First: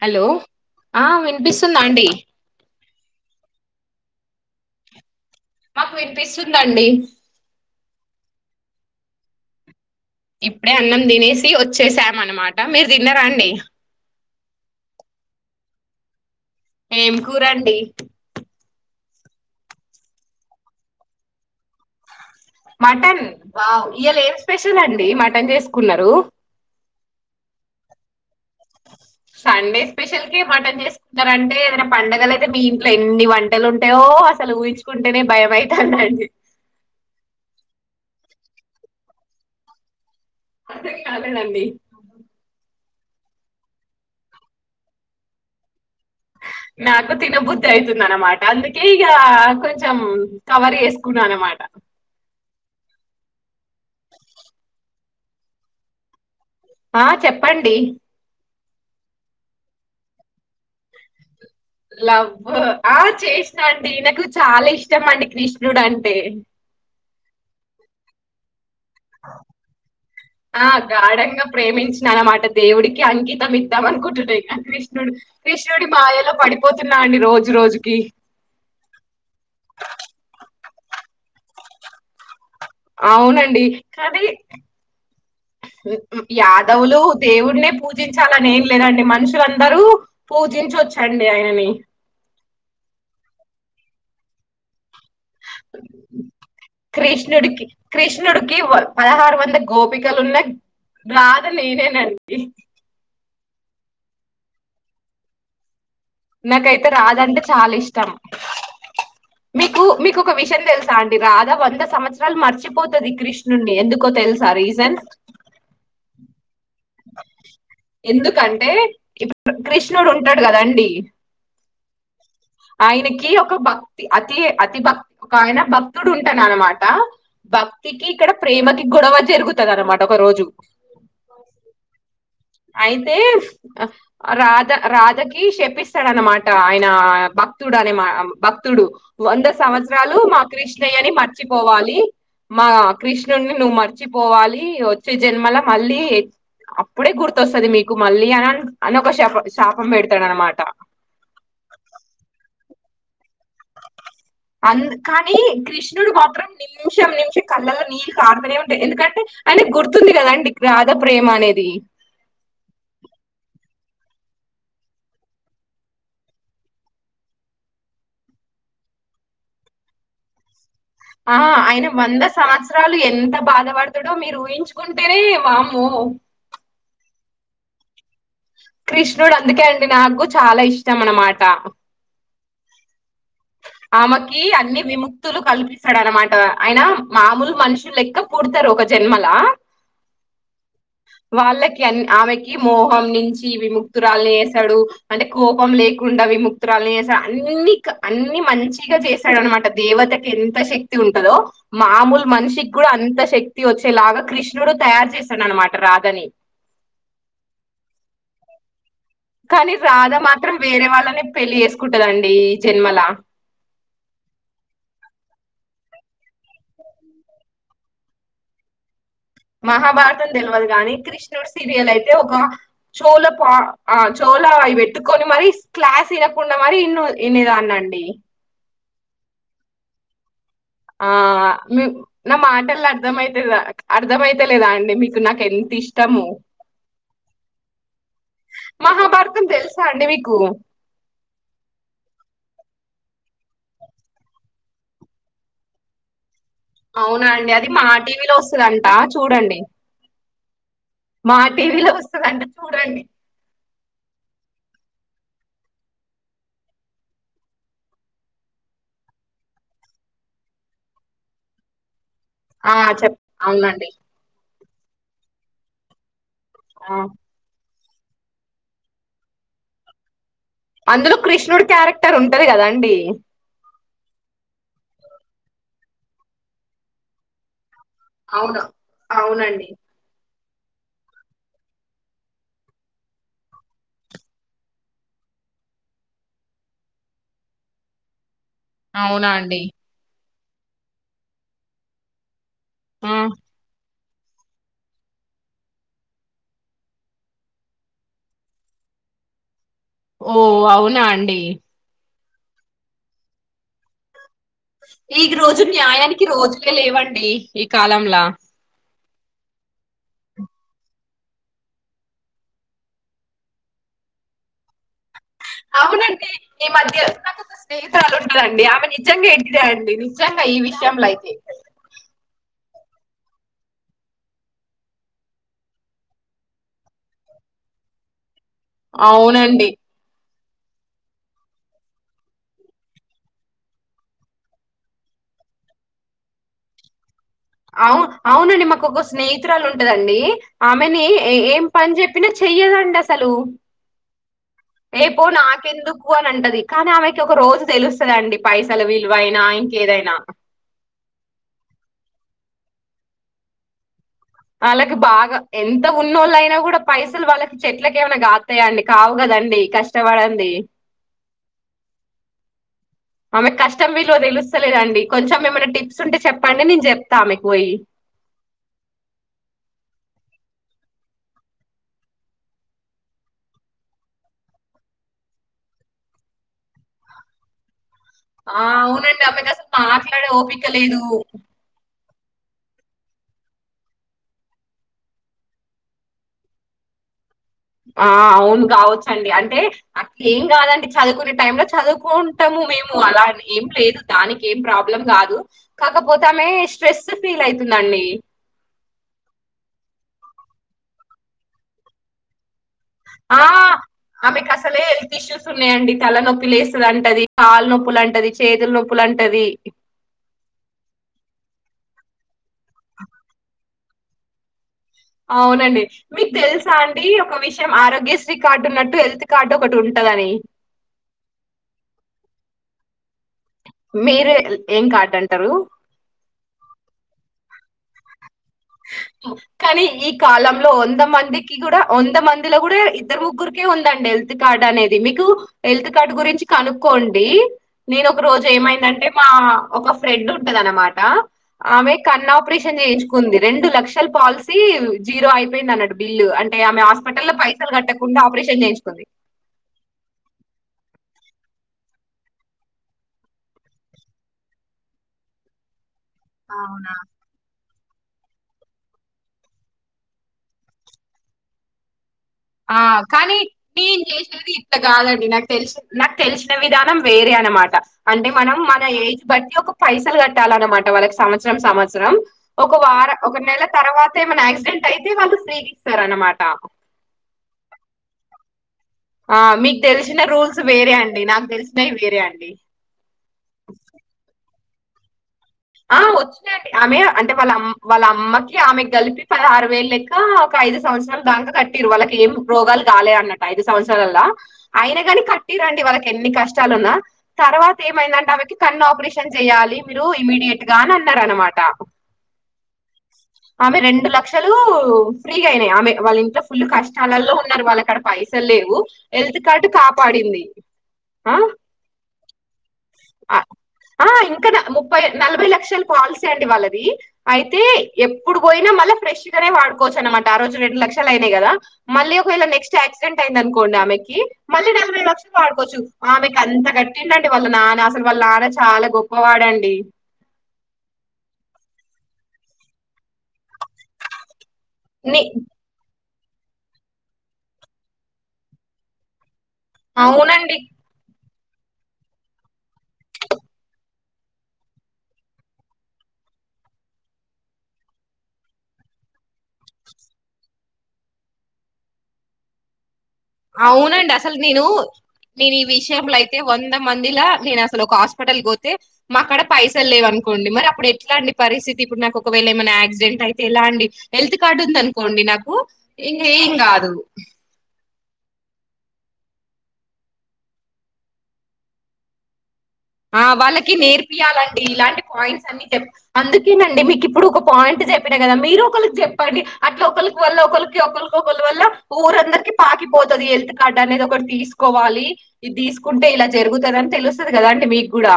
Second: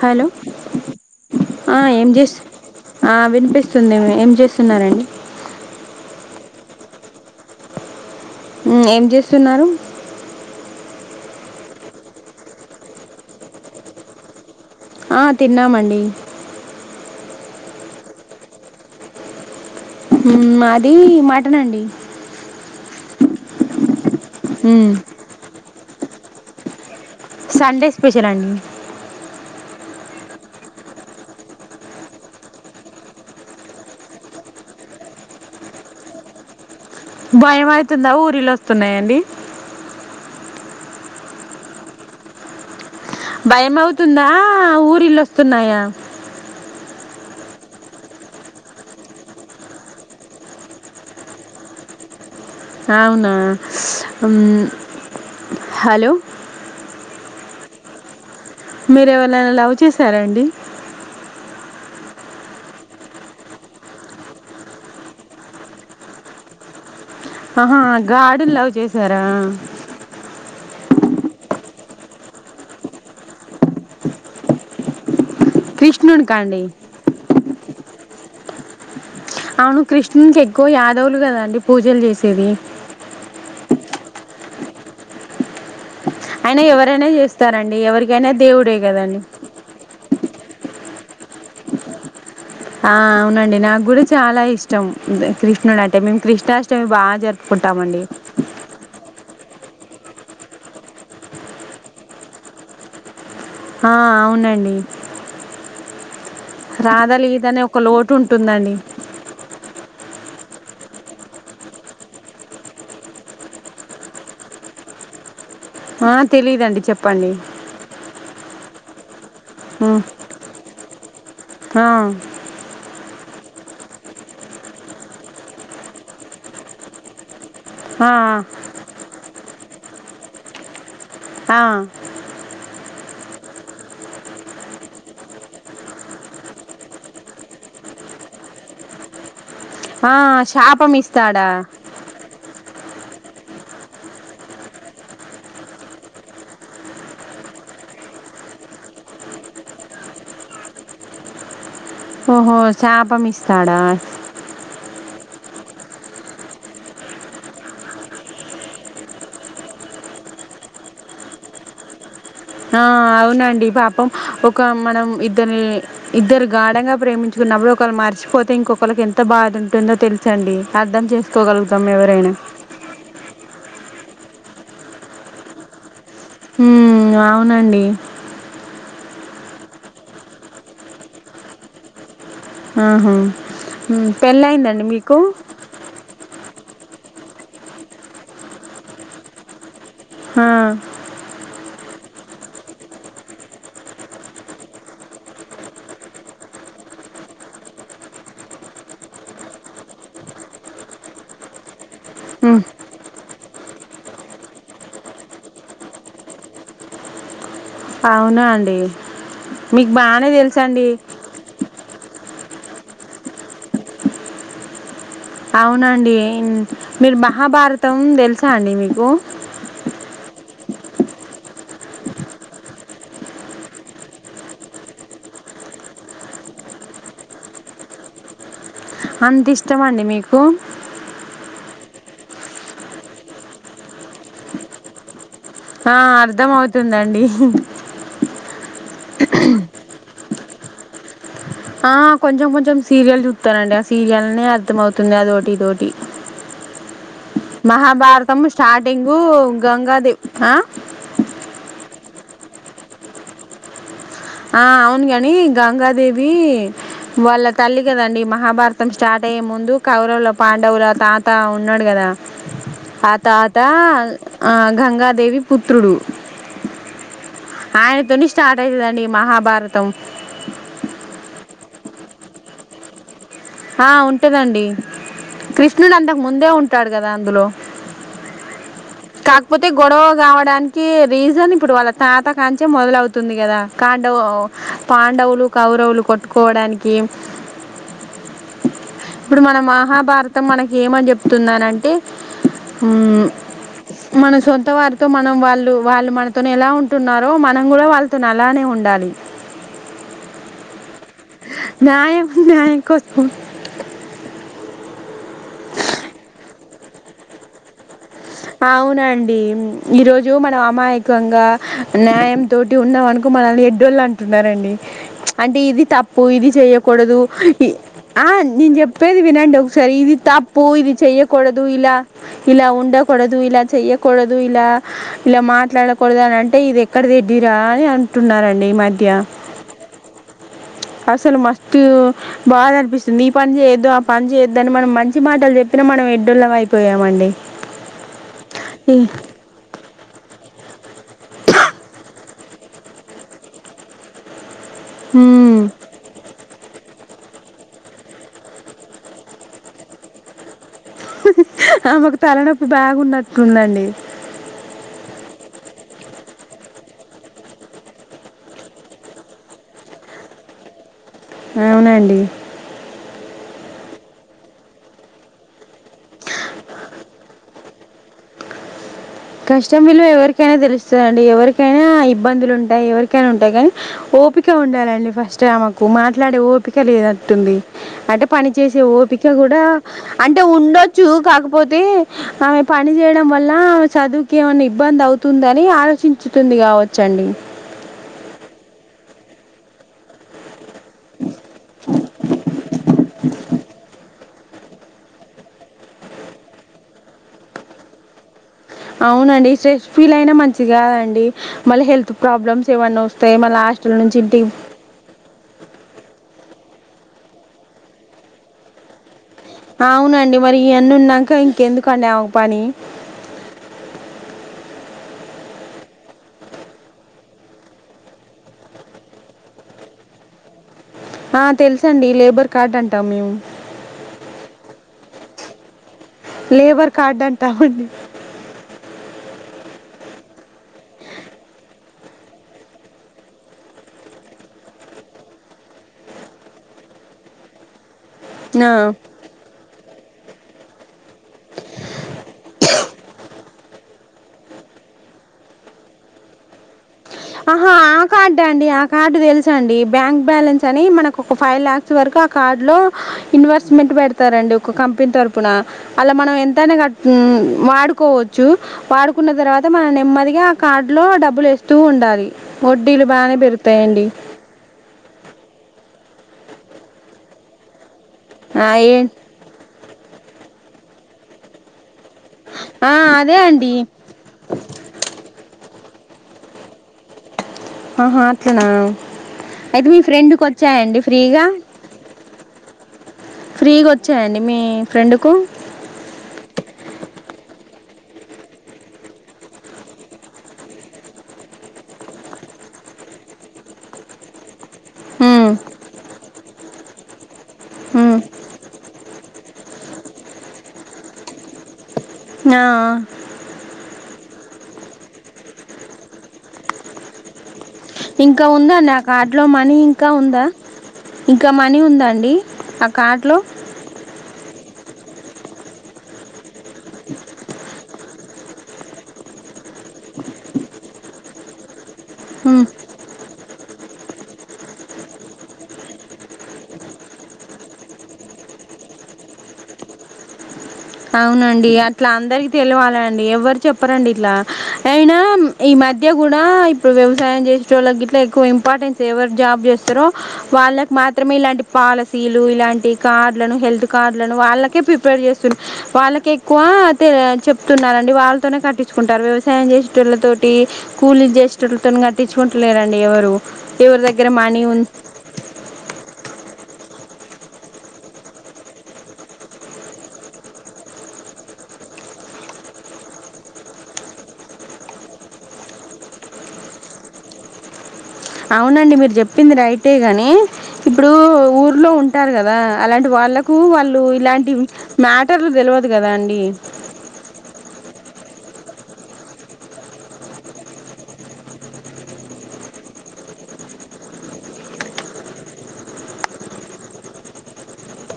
Hello ఆ ఆ వినిపిస్తుందా అండి ఏం చేసు ఆ వినిపిస్తుంది ఏం చేస్తున్నారండి మాకు వినిపిస్తుందండి ఏం చేస్తున్నారు ఇప్పుడే అన్నం తినేసి వచ్చేసాం అనమాట మీరు తిన్నరాండి ఆ తిన్నామండి ఏం కూరండి అది మాటనండి మటన్ వావ్ ఇయ్యాల ఏం స్పెషల్ ఉమ్ అండి మటన్ చేసుకున్నారు సండే స్పెషల్ అండి సండే స్పెషల్ కి మటన్ చేస్తున్నారంటే ఏదైనా పండగలు అయితే మీ ఇంట్లో ఎన్ని వంటలు ఉంటాయో అసలు ఊహించుకుంటేనే భయంమవుతుందండి భయం అయితుందా ఊరిళ వస్తున్నాయండి అదే కాదనండి భయం అవుతుందా ఊరిల్లుస్తున్నాయా నాకు తినబుద్ధి అవుతుంది అనమాట అందుకే ఇక కొంచెం కవర్ చేసుకున్నా అనమాట అవునా హలో ఆ చెప్పండి మీర ఎవరైనా లవ్ చేశారండి లవ్ ఆ చేసాండి నాకు చాలా ఇష్టం అండి కృష్ణుడు అంటే ఆహా గాడ్ నీ లవ్ చేసారా ఆ గాఢంగా ప్రేమించిన అనమాట దేవుడికి అంకితం ఇద్దాం అనుకుంటున్నాయి ఇంక కృష్ణుడు కృష్ణుడి కృష్ణుని మాయలో కాండి పడిపోతున్నా అండి రోజు రోజుకి అవును కృష్ణుకి ఎక్కువ యాదవులు కదండి పూజలు చేసేది అవునండి కానీ అయినా యాదవులు ఎవరైనా దేవుడినే చేస్తారండి ఎవరికైనా పూజించాలని ఏం దేవుడే లేదండి కదండి మనుషులందరూ పూజించ్చండి ఆయనని ఆ అవునండి నాకు కూడా చాలా ఇష్టం కృష్ణుడు అంటే మేము కృష్ణాష్టమి బాగా కృష్ణుడికి జరుపుకుంటామండి గోపికలు ఉన్నా రాధ నేనే నండి ఆ అవునండి నాకైతే రాధ రాదంటే లేదని చాలా ఒక ఇష్టం లోటు ఉంటుందండి మీకు మీకు క ఒక విషయం తెలుసా అండి రాధా వంద సంవత్సరాలు మర్చిపోతుది కృష్ణుడిని ఎందుకో తెలుసా రీజన్ ఆ తెలిదండి చెప్పండి అతే ఇప్పుడు కృష్ణుడు ఉంటాడు కదాండి హా ఆయనకి ఒక భక్తి అతి అతి భక్తి ఒక ఆయన భక్తుడు ఉంటాన అనమాట భక్తికి ఆ ఇక్కడ ప్రేమకి గొడవ జరుగుతుంది అనమాట ఒక రోజు ఆ అయితే రాధ రాధకి షపిస్తాడన్నమాట ఆయన భక్ భక్తుడు మా భక్తుడు వంద ఆ ఆ సంవత్సరాలు మా శాపం కృష్ణయ్యని ఇస్తాడా మర్చిపోవాలి మా కృష్ణుడిని నువ్వు మర్చిపోవాలి వచ్చే జన్మలా మళ్ళీ అప్పుడే గుర్తు వస్తుంది మీకు మళ్ళీ అని అని ఒక శాపం పెడతాడు అనమాట ఓహో శాపం ఇస్తాడా అ కానీ కృష్ణుడు మాత్రం నిమిషం నిమిషం కళ్ళలో నీళ్ళు కారుతూనే ఉంటాంది ఎందుకంటే అనే గుర్తుంది కద అండి రాధ ప్రేమ అనేది ఆ అవునండి పాపం ఒక మనం ఇద్దరు ఇద్దరు గాఢంగా ప్రేమించుకు నవ్వీ ఒకళ్ళ మర్చిపోతే ఇంకొకళ్ళకి ఎంత బాధ ఉంటుందో తెలుసండి అర్థం ఆ చేసుకోగలుగుతాం ఆయన వంద ఎవరైనా సంవత్సరాలు ఎంత బాధపడతాడుో మీరు ఊహించుకుంటేనే వామ్మో హ్మ్ అవునండి కృష్ణుడు అందుకే అండి నాకు చాలా ఇష్టం అన్నమాట ఆహా ఉమ్ ఆమెకి అన్ని పెళ్ళయిందండి మీకు విముక్తులు కల్పిస్తాడాన్నమాట ఆయన మామూలు మనుషులు లెక్క పుడతరు ఒక జన్మలా హా కి అన్ని ఆమెకి మోహం నించి విముక్తురాలిని చేస్తాడు అంటే కోపం లేకుండా విముక్తురా లు చేస అన్నీ కా అన్ని మంచిగా చేస్తాడనమాట దేవతకి ఎంత శక్తి ఉంటదో మామూలు ఉమ్ మనిషికి కూడా అన్ అంత శక్తి వచ్చేలాగా కృష్ణుడు తయారు చేస్త ననమాట రాధని అవునా అండి కానీ మీకు రాధ బానే మాత్రం వేరే తెలుసండి వాళ్ళని పెళ్ళి చేసుకుం టదండి ఈ జన్మలా అవునండి మీరు మహాభారతం తెలుసా అండి మీకు మహాభారతం తెల్వదు గానీ కృష్ణుడు సీరియల్ అయితే ఒక చోల పా ఆ చో వులా అవి పెట్టుకొని మరి క్లాస్ వినకుండా మరి ఇన్న ఇనేదాన్నీ అండి అంత ఇష్టమా అండి మీకు ఆ మీ నా మాటలు అర్థమయితేదా అర్థమయితేలేదా అండి మీ కు నాకు ఎంత ఆ ఇష్టము అర్థం అవుతుందండి మహాభారతం తెలుసా అండి మీకు ఆ కొంచెం కొంచెం సీరియల్ చుత్తనండీ ఆ సీరియల్నే అర్థం అవుతుంది అదోటి ఇదోటి అవునా అండి అది మా టీవీలో మహాభారతం వస్తదంట స్టార్టింగ్ చూడండి గంగాదే ఆ మా టీవీలో వస్తదండీ చూడండి ఆ అవును గని గంగాదేవి వాళ్ళ తల్లి కదండి మహాభారతం స్టార్ట్ అయ్యే ముందు కౌరవుల పాండవుల తాత ఉన్నడు కదా ఆ చెప్ తాత అవునండి ఆ గంగాదేవి పుత్రుడు ఆ ఆయన తోని స్టార్ట్ అయితదండి ఈ మహాభారతం అందులో కృష్ణుడు క్యారెక్టర్ ఉంటది కదా అండి ఆ ఉంటదండి కృష్ణుడు అంతకు ముందే ఉంటాడు కదా అందులో అవును అవునండి కాక్పోతే గొడవ గావ డానికి రీజన్ ఇప్పుడు వాళ్ళ తాత కాంచే మొదలవుతుంది కదా కాండవో పాండవులు కౌరవులు కొట్టుకోవడానికి అవునా ఇప్పుడు మన అండి మహాభారతం మనకి ఏమని చెప్తుందనంటే ఉ ఆ మన సొంత వారితో మనం వాళ్ళు వాళ్ళు మనతోని ఎలా ఉంటున్నారో మనం కూడా వాళ్ళతోని అలానే ఉండాలి ఓ అవునా అండి న్యాయం న్యాయం కోసం ఈ క్ రోజు న్యాయానికి రోజులే లేవండి ఈ కాలంలా అవునండి ఈ రోజు మనం అమాయకంగా న్యాయం తోటి ఉన్నం అనుకు మనల్ని ఎడ్డోళ్ళు అంటున్నారండి అంటే ఇది తప్పు అవునండి ఇది ఈ మధ్య చెయ్యకూడదు నాకు ఒక స్నేహితురాలు ఆ ఉంటదండి నేను ఆమె చెప్పేది నిజంగా వినండి ఎడిదే ఒకసారి అండి ఇది త నిజంగా ఈ అప్పు ఇది విషయంలో అయితే చెయ్యకోడదు ఇలా ఇలా ఉండ కోడదు ఇలా చెయ్యకోడదు ఇలా ఇలా మాట్లాడకోడదు అని అంటే ఇది ఎక్కడది ఎడ్డీ రా అని అంటున్నారన్ డి ఈ మధ్య అవునండి అసలు మస్తు బాధ అనిపిస్తుంది ఈ పని చేయొద్దు ఆ పని చేయొద్దు అని మనం మంచి మాటలు చెప్పినం మనం ఎడ్డోల్లం అయిపోయామండి అవు అవునండి మాకు ఒక స్నేహితురాలు ఉంటదండి ఆమెని ఏ ఏం పని చెప్పినా చెయ్యదండి అసలు ఏ పో ఉమ్ నాకెందు అని అంటది కానీ ఆమెకి ఒక రోజు తెలుస్తుదండి పైసలు విలువైనా ఇంకేదైనా ఆమెకు తలనొప్పు బాగ్ ఉన్నట్టులుందండి వాళ్ళకి బాగా ఎంత ఉన్నోళ్ళ అయినా కూడా పైసలు వాళ్ళకి చెట్లకేమైనా కాతయండి కావు కదా అండి కష్టపడంది అవునండి ఆమెకు కష్టం వీలువ తెలుస్తలేదండి కొంచెం ఏమైనా టిప్స్ ఉంటే చెప్పండి నేను చెప్తా ఆమెకు పోయి కష్టం విలువ ఎవరికైనా తెలుస్తదండి ఎవరికైనా ఇబ్బందులు ఉంటాయి ఎవరికైనా ఉంటాయి కానీ ఒ ఓపిక ఉండాలండి ఫస్ట్ ఆమెకు మాట్లాడే ఓపిక లేనట్టుంది అంటే పని ఆ చేసే అవునండి ఓపిక ఆమెకు కూడా అసలు మాట్లాడే అంటే ఓపిక లేదు ఉండొచ్చు కాకపోతే ఆమె పని చేయడం వల్ల చదువు కేమన్నా ఇబ్బంది అవుతుందని ఆలోచించుతుంది కావచ్చండి ఆ అవును కావచ్చండి అంటే అట్లెం కాదం చదువుకునే టైమ్ లో చదువుకుంటాము మేము అలా ఏం లేదు దాని కేం ప్రాబ్లం కాదు కాకపోతే ఆమె స్ట్రెస్ ఫీల్ అయితుందండి అవునండి స్ట్రెస్ ఫీల్ అయినా మంచిగాదండి మళ్ళీ హెల్త్ ప్రాబ్లమ్స్ ఏమన్నా వస్తాయి ఆ మళ్ళీ హాస్టల్ నుంచి ఇంటికి ఆమెకు అసలే హెల్త్ ఇష్యూస్ ఉన్నాయండి తల నొపీ ప్పి లేస్తంటది కాళ్ళ నొప్పులు అంటది చేతుల నొప్పులు అంట అవునండి మరి ఇవన్నీ ఉన్నంక్క ఇంకెందుకుండి ఆమెకి పని అవునండి మీకు తెలుసా అండి ఒక విషయం ఆరోగ్యశ్రీ కార్డు ఉన్నట్టు హెల్త్ కార్డు ఒకటి ఉంటా దని ఆ తెలుసండి లేబర్ కార్డ్ అంటాం మేము మీరు ఏం కార్డు అంటారు లేబర్ కార్డ్ అంటామండి కానీ ఈ కాలంలో వంద మందికి కూడా వంద మందిలో కూడా ఇద్దరు ముగ్గురికే ఉందండి హెల్త్ కార్డ్ అనేది మీకు హెల్త్ కార్డ్ గురించి కనుక్కోండి నేను ఒక రోజు ఆ. ఏమైందంటే మా ఒక ఫ్రెండ్ ఉంటది అనమాట ఆమె కన్న ఆపరేషన్ చేయించుకుంది రెండు లక్షల పాలసీ జీరో అయిపోయింది అన్నట్టు బిల్లు అంటే ఆమె హస్ ఆహా ఆ కార్డా అండి ఆ కార్డు తెలుస అండి బ్యాంక్ బ్యాలెన్స్ అని మనకు ఒక ఫైవ్ ల్యాక్స్ వరకు ఆ కార్డు లో ఇన్వెస్ట్మెంట్ పెడతారండి ఒక కంపెనీ తరపున అలా మనం ఎంతనా అవునా కట్ మ్ వాడు కోవచ్చు వాడుకున్న తర్వాత మనం నెమ్మదిగా ఆ కార్డు లో డబ్బులు వేస్తూ ఉండాలి ఆ వడ్డీలు కానీ బాగానే నేను పెరుగుతాయండి చేసినది ఇట్ట కాదండి నాకు తెలిసి నాకు తెలిసిన విధానం వేరే అనమాట అంటే మనం ఆ, మన ఏ ఏజ్ బట్టి ఒక పైసలు కట్టాలన్నమాట వాళ్ళకి సంవత్సరం సంవ త్సరం ఒక వ ఆ, ఒక అదే నెల అండి తర్వాత ఏమైనా యాక్సిడెంట్ అయితే వాళ్ళు ఫ్రీ సారు అనమాట ఆహా అట్లనా ఆ మీకు అయితే మీ దెలిసిన ఫ్రెండ్కి రూల్స్ వేరే వచ్చాయండి అండి నాకు దెలిసినవి వేరే అండి ఫ్రీ గోచ్చాయండి మీ ఫ్రెండ్కు ఆ వచ్చినడి ఆమె అంటే వాళ్ళమ్ వాళ్ళ అమ్మకి ఆమె కలిపి పదహరు వేలు లెక్క ఒక ఐదు సంవత్సరాలు దాంక కట్టిరు వాళ్ళకి ఏం రోగాలు కాలే అన్నట్టు ఐదు సంవత్సరాలలా అయిన గాని ఉమ్, కట్టిరండి వాళ్ళకి ఎన్ని కష్టాలు ఉన్నా తర్వాత ఉమ్. ఏమైందంటే ఆమెకి కన్న ఆపరేషన్ చేయాలి మీరు ఇమీడియట్ గా అని అన్నారు అనమాట ఆ లక్షలు ఫ్రీగా అయినాయి ఆమె వాళ్ళ ఇంట్లో ఫుల్ కష్టాలలో ఉన్నారు వాళ్ళ ఇంకా ఉందా నా అ కార్డు లో మనీ ఇంకా కాపాడింది. ఉందా ఆ! ఇంకా మనీ ఉందా అండి ఆ కార్ట్లో యాభై లక్షలు పాలసీ అండి వాళ్ళది అయితే ఎప్పుడు పోయినా మళ్ళా ఫ్రెష్ గానే వాడుకోవచ్చు అనమాట రోజు రెండు లక్షలు అయినాయి కదా మళీ ఒకవేళ ఉమ్, నెస్ట్ యాక్సిడెట్ అయింది అను కొండి ఆమెకి మళ్ళీ నలభై లక్షలు వాడుకోవచ్చు ఆమెకి అంత గట్టింటండి వాళ్ళ నాన్న అసలు వాళ్ళ నాన్న చాలా గొప్పవాడండి అవునండి అట్లా అందరికి తెలియవాల అండి ఎవ్వరు చెప్పరండి ఇట్లా అయినా ని ఈ మధ్య కూడా ఇప్పుడు వ్యవసాయం చేసేటోళ్ళు గిట్ల ఎక్కువ ఇంపార్టెన్స్ ఎవరు జాబ్ చేస్తారు అవునండి. వాళ్ళకి మా త్రమే ఇలాంటి పాలసీలు ఇలాంటి కార్డులను హెల్త్ కార్డులను వాళ్ళకే ప్రిపేర్ చేస్తు వాళ్ళకి ఎక్కువ తే చెప్తున్నారండి వాళ్ళతోనే కట్టించుకుంటారు వ్యవసాయం చేసేటళ్ళతోటి కూలి చేసేటతోని కట్టించుకుంటలేరండి ఎవరు ఎవరి అవునండి దగ్గర అసలు మనీ నేను ఉం నేను ఈ విషయంలో అయితే వంద మం ది లా నేను అసలు ఒక హాస్పిటల్కి పోతే మాక్కడ పైసలు లేవ అనుకోండి మరి అప్పుడు ఎట్లాండి పరిస్థితి ఇప్పుడు నాకు ఒకవేళ ఏమైనా యాక్సిడెంట్ అయితే ఎలా అండి హెల్త్ కార్డు ఉంది అనుకోండి నాకు ఇంక ఏం కాదు అవునండి మీరు చెప్పింది రైట్ ఏ గాని ఇప్పుడు ఊర్లో ఉంటారు కదా అలాంటి ఆ వాళ్ళకు వాళ్ళకి వాళ్ళు ఇలాంటి నేర్పియాలండి ఇలాంటి పాయింట్స్ మ్యాటర్లు అన్ని చె తెలవదు కదా అండి అందుకేనండి మీకు ఇప్పుడు ఒక పాయి యింట్ చెప్పినా కదా మీరు ఒకళ్ కి చెప్పండి అట్లా ఒకళ్కి వల్ల ఒకల్కి ఒకల్కి ఒకరి వల్ల ఊరందరికి పాకిపోతుది హెల్త్ కార్డ్ అ నేది ఒకటి తీసుకోవాలి ఇది తీసుకుంటే ఇలా జరుగుతాది ఆని తెలుస్తుంది కదా అం డి మీగుడా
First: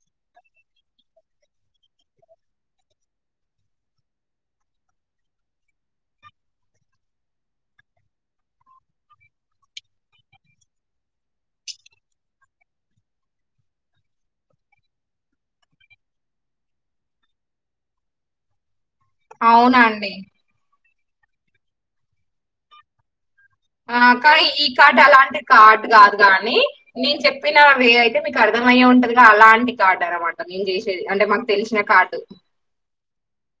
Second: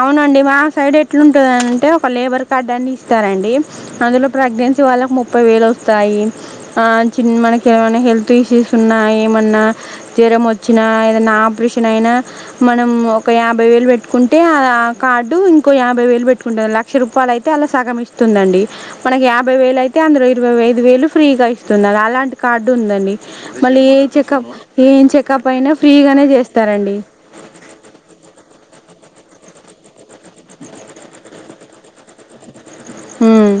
అవునండి మా సైడ్ ఎట్లాంటుందినింటే ఒక లేబర్ కార్డ్ అని ఇస్తారంండి అందులో ప్రెగ్నెన్సీ వా ళ్ళకి ముప్పై వేలు వస్తాయి ఆ చిన్న మనకి ఏమైనా హెల్త్ ఇష్యూస్ ఉన్నా ఏమన్నా జ్వరం వచ్చిన ఏదనా ఆపరేషన్ అయినా మనం ఒక యాభై వేలు పెట్టుకుం టే ఆ ఆ కార్డు ఇంకో యాభై వేలు పెట్టుకుంటుంది లక్ష రూపాయల అయితే అలా సగం ఇస్తుందండి మనకి యాభై వేలు అవునా అయితే అండి. అందరు ఇరవై ఐదు వేలు ఫ్రీగా ఇస్తున్నారు అలాంటి కార్డు ఉందండి మళ్ళీ ఏ ఆ కా చెకప్ ఈ కార్డు ఏం అలాంటి చెకప్ అయినా కార్ట్ కాదు ఫ్రీగానే గానీ చేస్తారండి నేను చెప్పినవి అయితే మీకు అర్ధం అయ్యే ఉంటదిగా అలాంటి కార్డు అనమాట నేను చేసేది అంటే మాకు తెలిసిన కార్డ్ హ్మ్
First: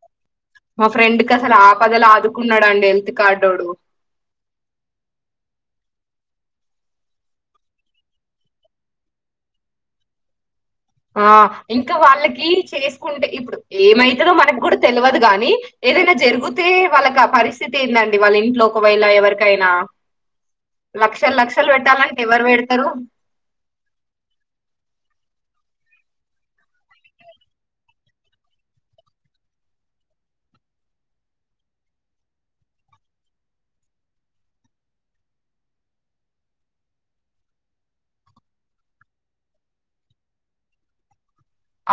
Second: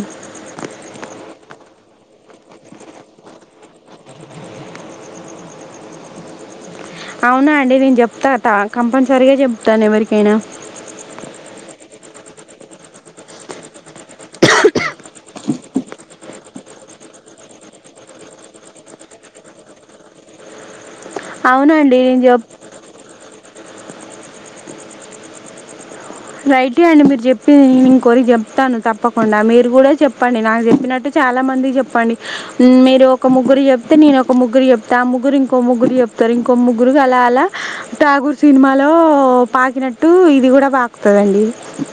మా ఫ్రెండ్ కి అసలు ఆపదలు ఆదుకున్నాడుండి హెల్త్ కార్డోడు అవునా అండి నేను చెప్తా త కంపల్సరీగా చెప్తాను ఎవరికైనా ఆ ఇంకా వాళ్ళకి చేసుకుంటే ఇప్పుడు ఏమైతుందో మనకి కూడా తెలివదు గాని ఏదైనా జరిగితే వాళ్ళకి ఆ పరిస్థితి ఏందండి వాళ్ళ ఇంట్లో ఒకవేళ ఎవరికైనా లక్షలు లక్షలు అవునండి పెట్టాలంటే నేను ఎవరు చెప్ పెడతారు రైట్ అండి మీరు చెప్పి నే ఇంకోరి చెప్తాను తప్పకుండా మీరు కూడా చెప్పండి నాకు చెప్పినట్టు చాలా మంది చెప్పండి మీరు ఒక ముగ్గురు చెప్తే నేను ఒక ముగ్గురు చెప్తే ఆ ముగ్గురు ఇంకో ముగ్గురు చెప్ తారు ఇంకో ముగ్గురు అలా అలా ఠాగూర్ సినిమాలో పాకినట్టు ఇది కూడా పా కుదండిది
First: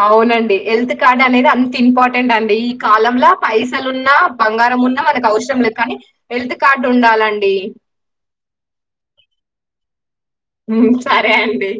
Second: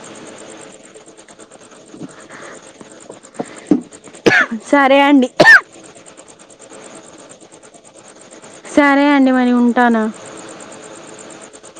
అవునండి హెల్త్ కార్డ్ అనేది అం తా ఇంపార్టెంట్ అండి ఈ కాలంలో పైసలు ఉన్నా బంగారం సరే ఉన్నా మనకు అండి అవసరం లేదు కానీ హెల్త్ కార్డ్ ఉండాలండి సరే అండి మరి ఉంటాను హ్మ్ సరే అండి